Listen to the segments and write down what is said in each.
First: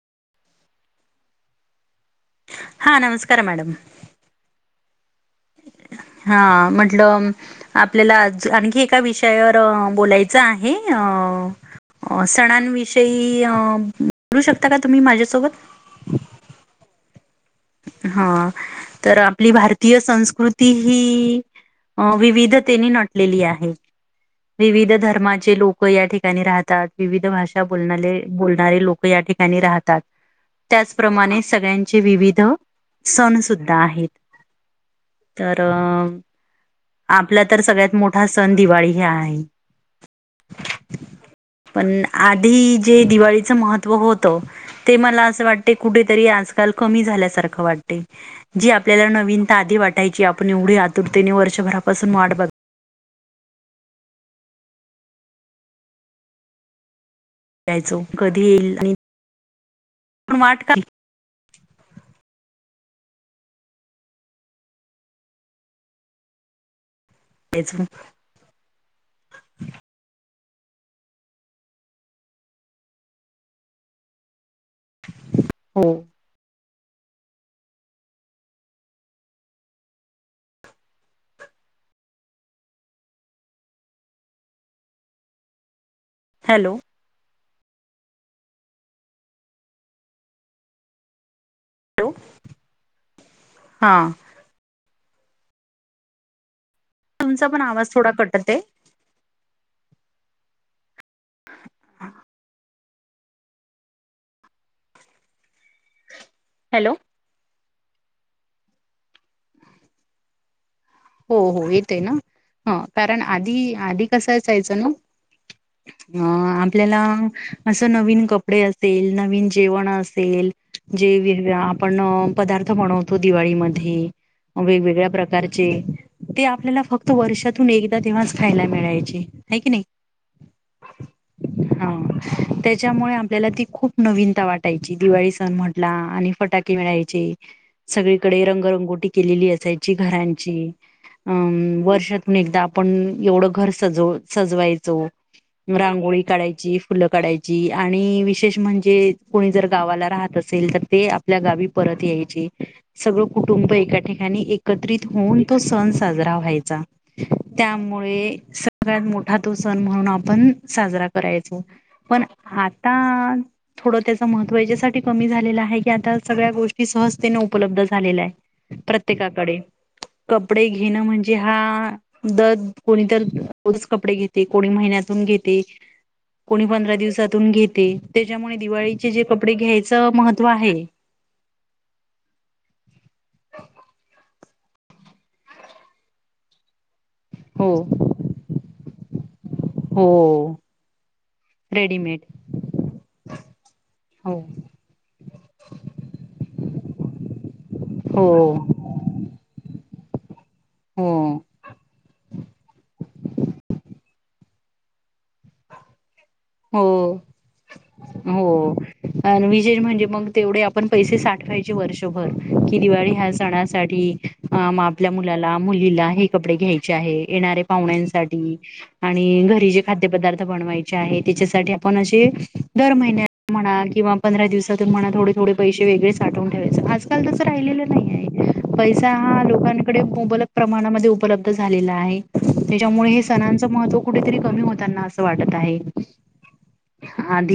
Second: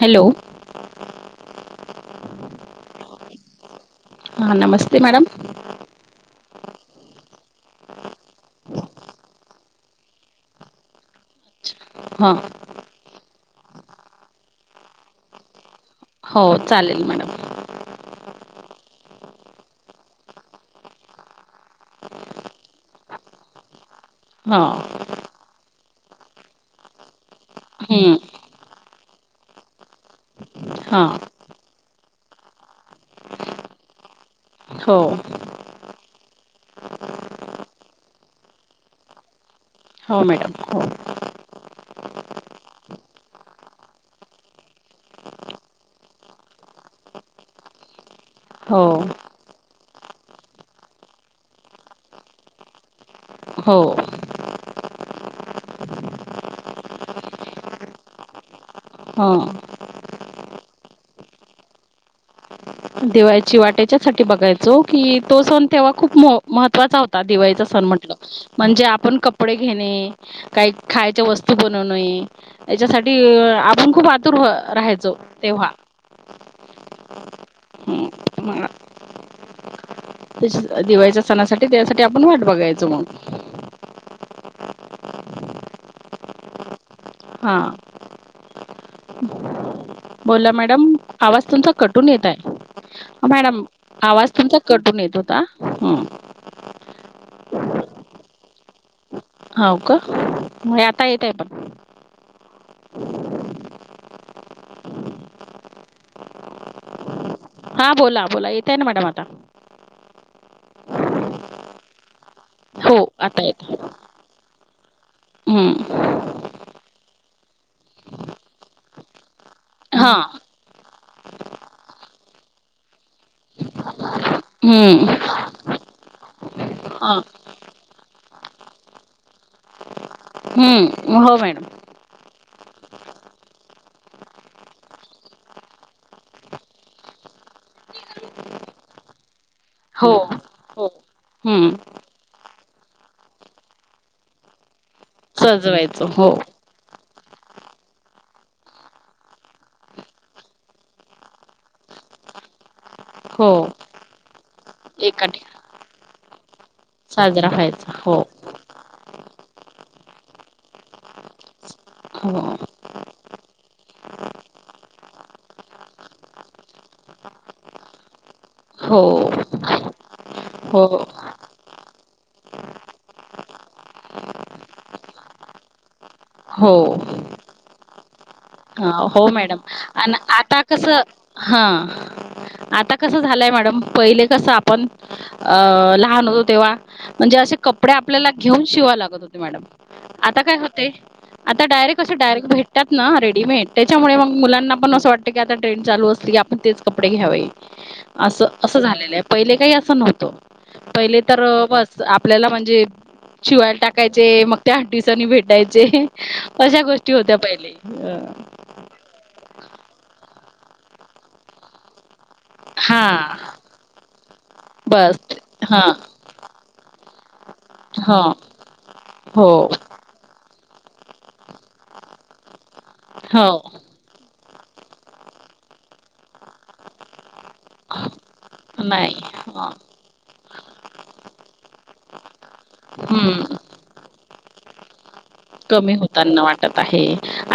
Hello. हा नमस्कार madam. हा नमस्ते मॅडम. हा म्हटलं आपल्याला आज आणखी एका विषयावर अ बोलायचं आहे हो हां सणांविषयी बोलू शकता का तुम्ही माझ्यासोबत हो चालेल मॅडम हा तर आपली भारतीय संस्कृती ही अं विविधतेने नटलेली आहे हां विविध धर्माचे लोक या ठिकाणी राहतात विविध भाषा बोलणारे हम्म बोलणारे लोक ठिकाणी रातात त्याच हां प्रमाणे सगळ्या चे विविध सण सुद्धा आहेत हो तर अ आपला तर सगळ्यात मोठा सण दिवाळी ह्या आहे हो मॅडम हो पण आधी जे दिवाळीचं महत्व होतं ते मला असं वाटते कुठेतरी आजकाल कमी झाल्यासारखं वाटते जी हो आपल्याला नवीनता आधी वाटायची आपण एवढी आतुरतेने व च्याभरापासून वाट बघली हो यचो कधी येईल हा पण वाट कर दिवाळी ची वाटेच्या साठी बघायचो कि तो सण तेव्हा खूप महत्त्वाचा होता आता दिवाळीचा बघायचो सण म्हंटलं म्हणजे आपण कपडे घेणे काही खायच्या वस्तू बनवण त्याच्यासाठी आपण खूप आतुर राहायचो तेव्हा हो हम म त्याच्या दिवाळीच्या सणासाठी त्यासाठी आपण वाट बघायचो मग हॅलो हा बोला मॅडम आवस् तुमचा कट हून हॅलो येत आहे मॅडम हा आवाज तुमचा कट हुन येत तता हम तुमचा पण आवाज थोडा कटते हो का म आता येतय पण हॅलो हा बोला बोला येतय ना मॅडम आता हो हो येत आहे ना ह हो कारण आता आधी येत आधी कसा असयचं हम्म ना आपल्याला असं नवीन कपडे असेल नवीन जेवण हा असेल जे आपण पदार्थ बनवतो दिवाळीमध्ये वेगवेगळ्या हम्म प्रकारचे ते आपल्याला फक्त हा वर्षातून एकदा तेव्हाच खायला मिळायची आहे की नाही हम्म हो मॅडम हा त्याच्यामुळे आपल्याला ती खूप नवीनता वाटायची दिवाळी सण म्हटला आणि फटाके मिळायचे सगळीकडे रंगरंगोटी केलेली असायची हो घरांची हो हम्म अम वर्षातून एकदा आपण एवढं घर सजव सजवायचो सजवायचं रांगोळी हो काढायची फुलं कायची आणि विशेष म्हणजे कोणी जर गावाला राहत असेल तर ते आपल्या गावी परत सगळ हो कुटुंब एका ठिकाणी एका एकत्रित ठिकाणी होऊन व्हाचा साजरा व्हायचा हो त्यामुळे सत मोठ ातो सण म्हणून आपण साजरा करायचो पण हो आता थोडं त्याच महत्त्व याच्यासाठी कमी झालेलं आहे की आता सगळ्या गोष्टी सहजतेने उपलब्ध झालेल्या आहे हो प्रत्येकाकडे कपडे हो घेणं म्हणजे हा दर कोणीत रोज कपडे घेते कोणी महिन्यातून घेते कोणी हो पंधरा दिवसातून घेते त्याच्यामुळे हा दिवाळीचे जे हो कपडे मॅडम घ्यायचं आणि महत्त्व आता आहे. कस हा आता कसं झालंय मॅडम पहिले कसं आपण अ लहान होतो तेव्हा म्हणजे असे हो कपडे आपल्याला घेऊन शिवाय लागत होते मॅडम हो आता काय होते आता डायरेक्ट असे रेडीमेड डायरेक्ट भेटतात ना रे त्याच्यामुळे म हो मुलांना पण अस वाटत की आता ट्रेड चालू असली की आपण तेच कपडे घ्यावे हो झा प का अस नत हो प आपल्याला म्हणजे शिवायला टाकायचे मग त्या आठ दिवसांनी भेटायचे अशा गोष्टी होत्या पहिले अ अ विजेज म्हणजे मग तेवढे आपण पैसे साठवायचे वर्षभर कि दिवाळी ह्या हा सणासाठी आपल्या बस मुलाला हा मुलीला हे कपडे घ्यायचे आहे येणारे ह पाहुण्यांसाठी आणि हो घरी जे खाद्यपदार्थ बनवायचे आहेत त्याच्यासाठी आपण असे दर महिन्या हो म्हणा किंवा पंधरा दिवसातून मणा थोडे थोडे पैसे वेगळे साठवून ठेवायचं आजकाल त तरं राहिलेलं नाही आहे पैसा नाही हा ह लोकांकडे मुबलक प्रमाणामध्ये उपलब्ध झालेला आहे त्याच्यामुळे हे हम्म सणांचं महत्त्व कुठेतरी कमी होतना असं वाटत आहे त्यांना वाटत आहे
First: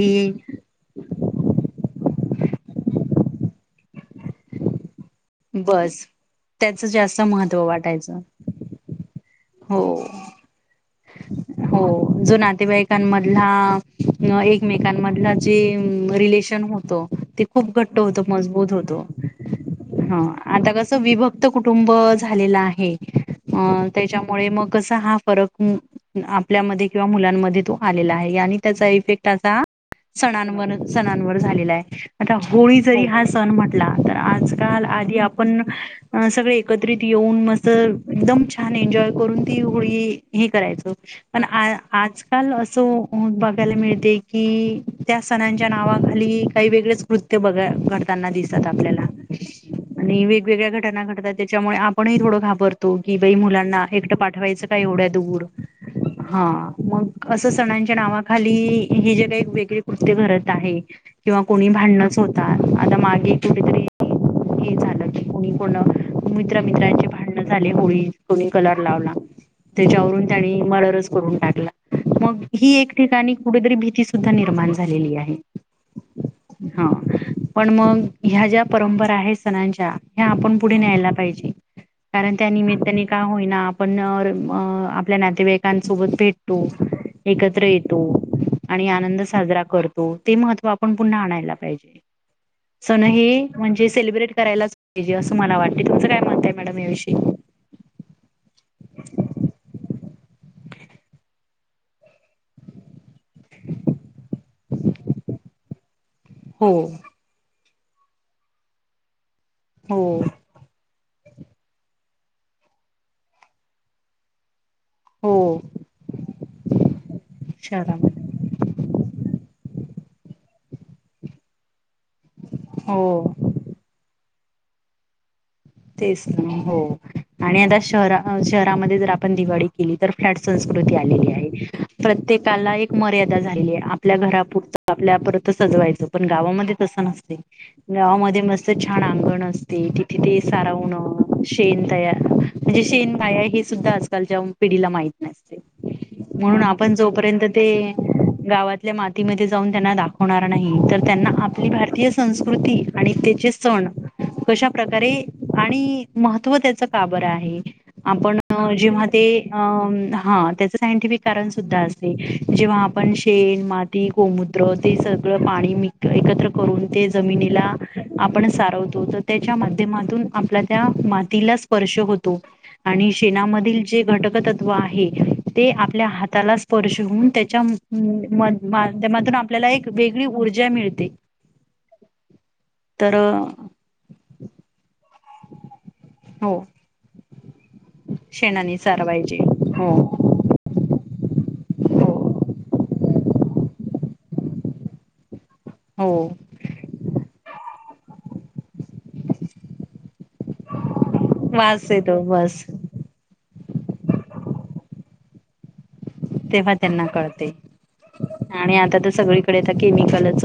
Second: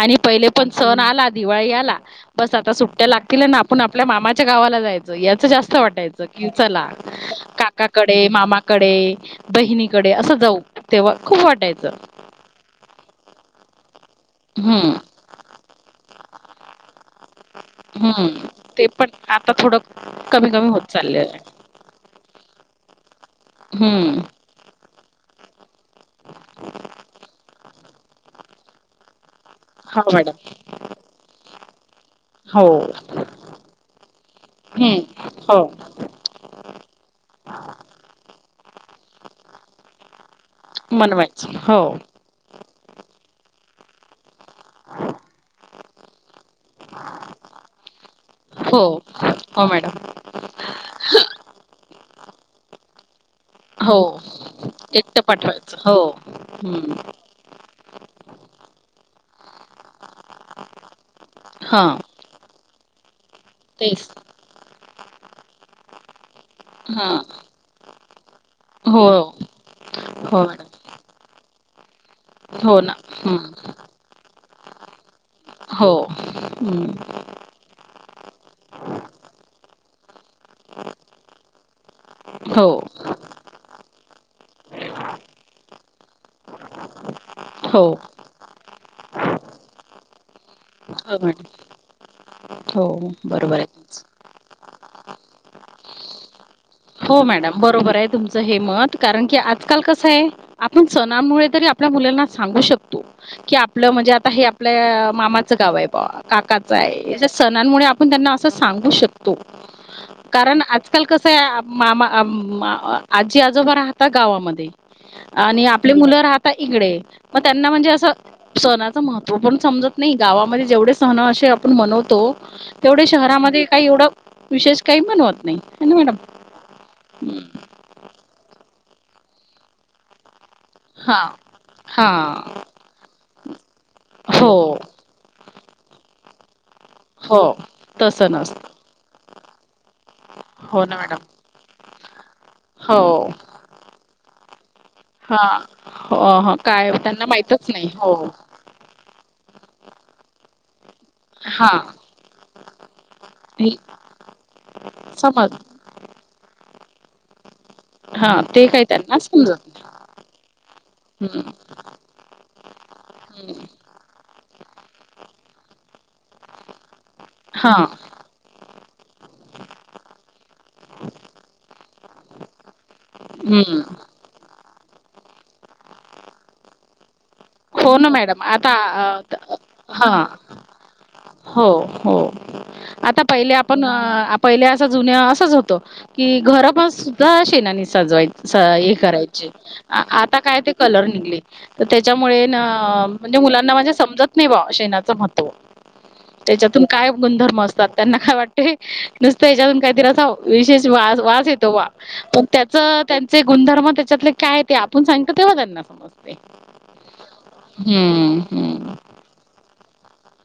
आणि पहिले पण सण आला दिवाळी आला बस आता सुट्ट्या लागतील ना आपण आपल्या मामाच्या गावाला जायचं याच जास्त बस वाटायचं कि त्याच चला जास्त महत्त्व वाटायचं काकाकडे मामाकडे हो बहिणीकडे असं जाऊ तेव्हा खूप वाटायचं एकेकध हम्म जशनत खूप घट्ट होतो हम्म मजबूत ते होतो पण आता थोडं ह कमी कमी आता होत कस चालले आहे विभक्त कुटुंब झालेलं आहे हम्म त्यामुळे मग कसा हा फरक आपल्यामध्ये किंवा मुलांमध्ये तो आलेला आहे आणि त्याचा इफेक्ट आा हो मॅडम सणांवर सणांवर झालेला आहे आता हो होळी जरी हा सण म्हटला तर आजकाल आधी हम्म हो आपण सगळे एकत्रित येऊ दन मर एकदम छान एजॉ करून ती होळी हे करायच पण मनवायचं हो आजकाल अस ऐयला मिळते की त्या सणांच्या नावाखाली काही वेगळेच कृत्य बघ करताना दिसत हो आपल्याला हो मॅडम आणि वेगवेगळ्या घटना घडतात त्याच्यामुळे आपणही थोडं घाबरतो की बा मुली हो एकटं पाठवायचं हो हा हम्म मग असं सणांच्या नावाखाली हे जे काही वेगळी कोष्ट घरत आहे किंवा कोणी भांडणच होतात आता मागे कुठेतरी तेस हे झालं कोणी कोण मित्र मित्राची हां भांडण झाले होळी दोनी कलर हो लावला त्याच्यावरून हो त्यानी मॅडम मर्डरच करून टाकला मग ही हो एक ना ठिकाणी हं कुठेतरी भीती सुद्धा निर्माण झालेली आहे हो हं हा पण मग ह्या ज्या परंपरा आहेत सणांच्या ह्या आपण पुढे न्यायला पाहिजे कारण त्या हो नििमित्ताने आपण आपल्या नातेवाईकांसोबत भेटतो एकत्र हो येतो आणि आनंद साजरा करतो ते महत् आपण हो पुन्हा मॅडम आणायला पाहिजे सण हो हे बरोबर आहे म्हणजे तुमचं सेलिब्रेट करायलाच तेजे असं मला वाटते तुमचं काय म्हणतय हो मॅडम बरोबर आहे तुम हे मत कारण की आजकाल कसं आहे आपण सणामुळे तरी आपल्या मुलांना सांगू शकतो की आपलं म्हणजे आता हे आपल्या मामाचं गाव आहे बा हो काकाचं आहे हो आ मामा आजी आजोबा राहता गावामध्ये हो आणि आपली मुलं राहत इकडे मग त्यांना म्हणजे असं शहरामध्ये सणाचं महत्त्व पण समजत नाही गावामध्ये जेवढे सहण असे आपण म्हनवतो तेवढे हो. शहरामध्ये काही एवढं विशेष काही म्हणवत नाही मॅडम तेच हो आणि आता श शहरामध्ये जर आपण दिवाळी केली तर फ्लट संस्कृती आलेली आहे हा प्रत्येकाला एक मर्यादा झालेली आहे आपल्या हो घरापरत आपल्या पर सजवायच पण गावामध्ये तसं नसते हो तसं गावामध्ये नसतं मत छान अंगण असते तथ हो सारवण ना मॅडम शेन तयार म्हणजे शेन हो गया हे सुद्धा आजकालच्या मा न हा हो ह म्हण आप काय त्यांना माहितच नाही जोपर्य हो गावातल्या माती जा त्यांना दाखवणार नाही त्यांना आपली हा भारतीय संस्कृती आणि त्याचे हे सण कशा प्र्रकारे समज आणि महत्त्व त्याच काबरं आहे आपण हा ते काही जेव ह त्यांना समजत नाही त्या सांटि कार हम्म सु अस तेव्हा आपण शेण हम्म माती कोमुद्र ते सगळं पाणी एकत्र करून ते जमिनीला हा आपण सारवतो तर त्याच्या माध्यमातून आप त्या मातीला स्पर्श होतो आणि शेणामधील हम्म जे घटक ते आपल्या हाताला स्पर्शन हो ना मॅडम आता अ, माध्यमातून त- आपल्याला एक हा वेगळी ऊर्जा मिळते हो हो तर आता पहिले आपण पहिले असं जुन्या क हो घराा शे सज शेणाने कराय सारवायचे हो आ काय ते कलर निघले तर त्याच्यामुळे म्हणजे मुलांना म्हणजे समजत नाही बा शेचं म हो त्याच्यातून काय गुणधर्म असत त्यांना काय वाटतय नुसत याच्यातून काहीतरी असवं विशेष वास येत येतो पण त्या बस त्यां गुणधर्म त्याच्यातले काय ते आपण सांगत तेव्हा त्यांना समज तेव्हा त्यांना कळते आणि आता हम्म तर सगळीकडे आ केमिकलच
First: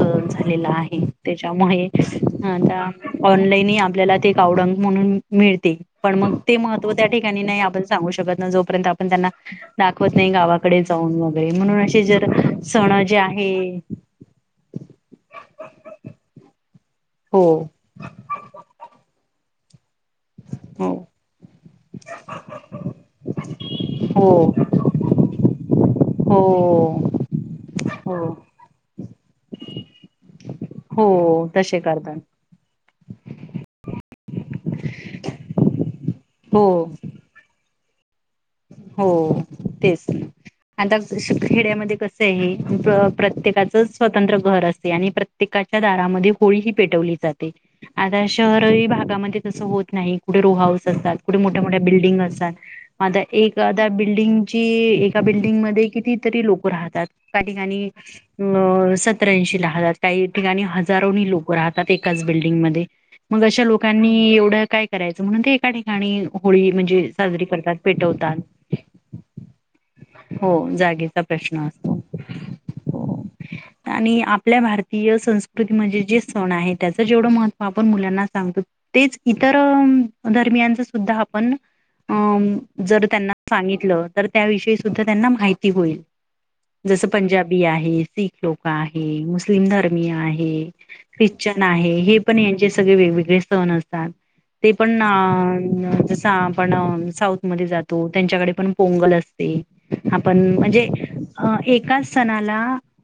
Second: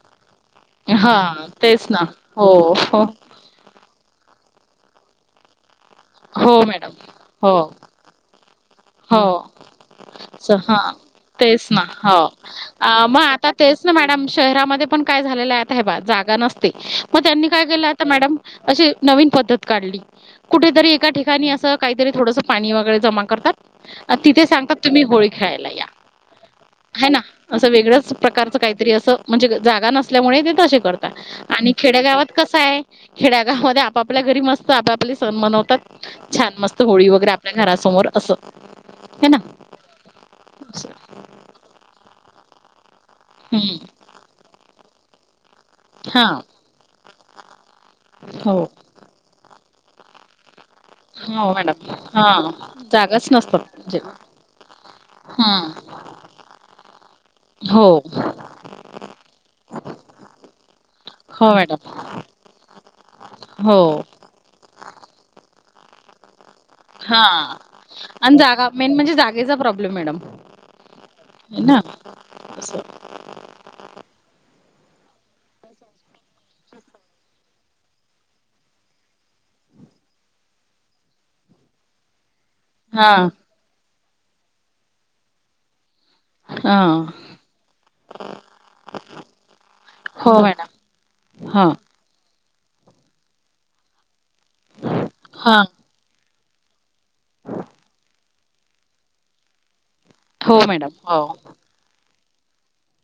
हा त्याच्यामुळे तेच ना हो आ हो ऑनलाईन आपल्याला म्ह मिळते पण मग हो ते मॅडम. महत्व त्या ठिकाणी हो नाही आपण सांगू शकतो आप त्यांना हो दाखवत नाही च हा गावाकडे जाऊन वगैरे तेच ना म्हणून असे हो जर सण जे मग आता आहे तेच ना मॅडम शहरामध्ये पण काय झालेलं आता हे ब जागा नसत मग हो त्यांनी काय केलं आता मॅडम अशी नवीन पद्धत काढली हो कुठेतरी एका ठिकाणी असं काहीतरी थोडस पाणी वगैरे जमा करतात अ हो तिथे सांगतात तुम्ही होळी खेळायला या हो ह ना असं वेगळ्याच हो प्रकारचं काही तरी असं म्हणजे जागा नसल्यामुळे ते तसे हो करतात आणि तसे करतात खेड्यागावात कस आहे खिड्यागाव मध्ये आपापल्या घरी मस्त आपापले सण मनवतात छान हो मस्त होळी वगैरे आपल्या घर समोर असं हो हे ना तेच आता खेड्यामध्ये कस आहे हम्म प्रत्येकाचं स्वतंत्र घर असते आणि प्र्य प्र्येकाच्या हा दारामध्ये होळी ह पेटवली जाते आता शहर हो भागामध्ये होत नाही कुठे रो हऊस असतात कुठे हो मोठ्या मोठ्या मॅडम बिल्डिंग हा असतात म जागाच नसतात एद्या म्हणजे बिल्डिंगची एका हम्म बिल्डिंगमध्येध्ये कितीतरी लोक राहतात त्या हो ठिकाणी अ सतऱ्याऐंशी लाहतात काही ठिकाणी हजारोनी लोक हो राहतात मॅडम एकाच बिल्डिंगमध्येध्ये मग अशा हो लोकांनी एवढं काय करायचं म्हणून ते एका ठिकाणी होळी म्हणजे हा साजरी करतात पेटवतात आणि जागा मेन म्हणजे जागेचा प्रॉब्लेम मॅडम हो जागेचा प्रश्न ना असतो. असं आणि आपल्या भारतीय संस्कृती म्हणजे जे सण आहे त्याचं जेवढं महत्त्व आपण मुलांना सांगतो तेच इतर दरम्यानच सुद्धा आपण अ जर हा त्यांना सांगितलं तर त्याविषयी सुद्धा त्यांना माहिती होईल. हा जसं पंजाबी आहे, सीख लोक आहे, मुस्लिम धर्मीय हो आहे, मॅडम ख्रिश्चन हा आ- आहे हे पण सगळे वेगवेगळे सण असतात. ते पण हा अं.. जसं आपण सा- मध्ये जातो त्यांच्याकडे पण पोंगल असते. आपण हो म्हणजे मॅडम हो एका- सणाला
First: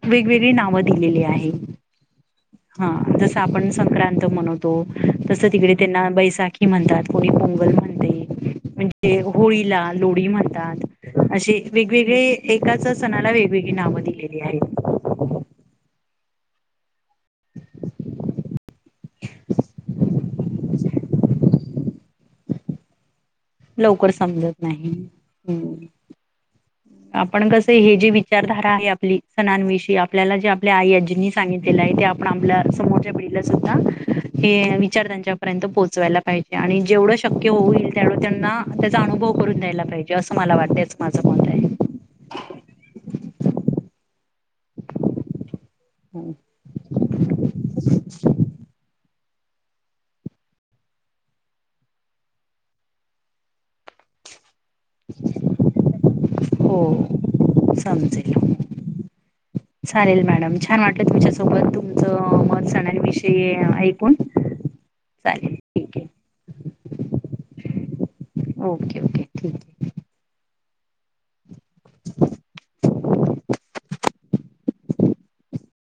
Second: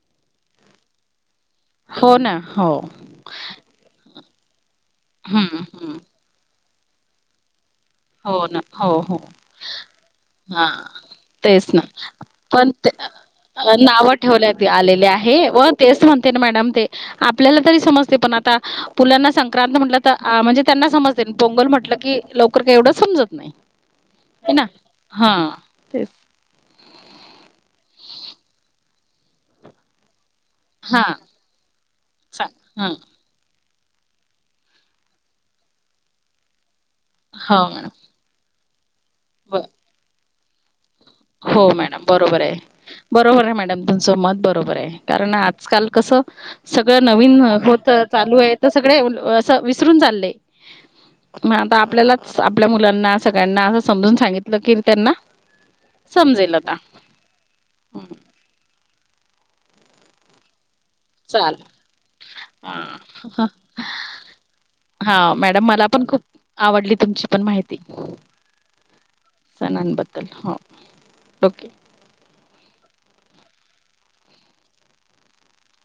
वेगवेगळी नावं दिलेली आहे. हो ना हो हा, जस आपण संक्रांत- म्हणतो तस हम्म तिकडे हम्म त्यांना बैसाखी म्हणतात कोणी पोंगल म्हणतात. हो, ना.... म्हणजे हो हो ते होळीला लोळी हा म्हणतात. असे तेच ना वेगवेगळे पण एकाच सणाला वेगवेगळी नावं नाव दिलेली आहेत. ठेवण्यात आलेले आहे व तेच म्हण तन मॅडम ते आपल्याला तरी समजते पण आता मुलांना संक्रांत म्हटलं तर म्हणजे त्यांना समजते. पोंगल म्हटलं की लवकर एवढं समज लवकर समजत नाही. हम् आपण कसं हे जी विचारधारा आहे आपली सणांविषयी- आपल्याला जे आपल्या आई हा आजींनी सांगितलेलं आहे ते आपण चा आपल्या हा समोरच्या पिढीला हे विचार त्यांच्या पर्यंत पोहोचवायला पाहिजे आणि जेवढं शक्य हो मॅडम होईल तेवढं त्यांना त्याचा अनुभव ब करून द्यायला पाहिजे असं मला वाटतच माझं मत आहे हो मॅडम बरोबर आहे. बरोबर आहे मॅडम, तुमचं मत बरोबर आहे! कारण आजकाल कसं सगळं नवीन होत चालू आहे तर सगळे अस विसरून चाललंय. मग आता आपल्यालाच आपल्या मुलांना सगळ्यांना अस समजून सांगित- कीर्तनना हो, समजेल. चालेल मॅडम, छान वाट- तुमच्या चाल सोबत तुमचं मत सणांविषयी ऐकून हा, चालेल मॅडम मला ठीक पण आहे खूप आवडली तुमची पण माहिती. ओके, ओके ठीक आहे. सणांबद्दल हो, ओके.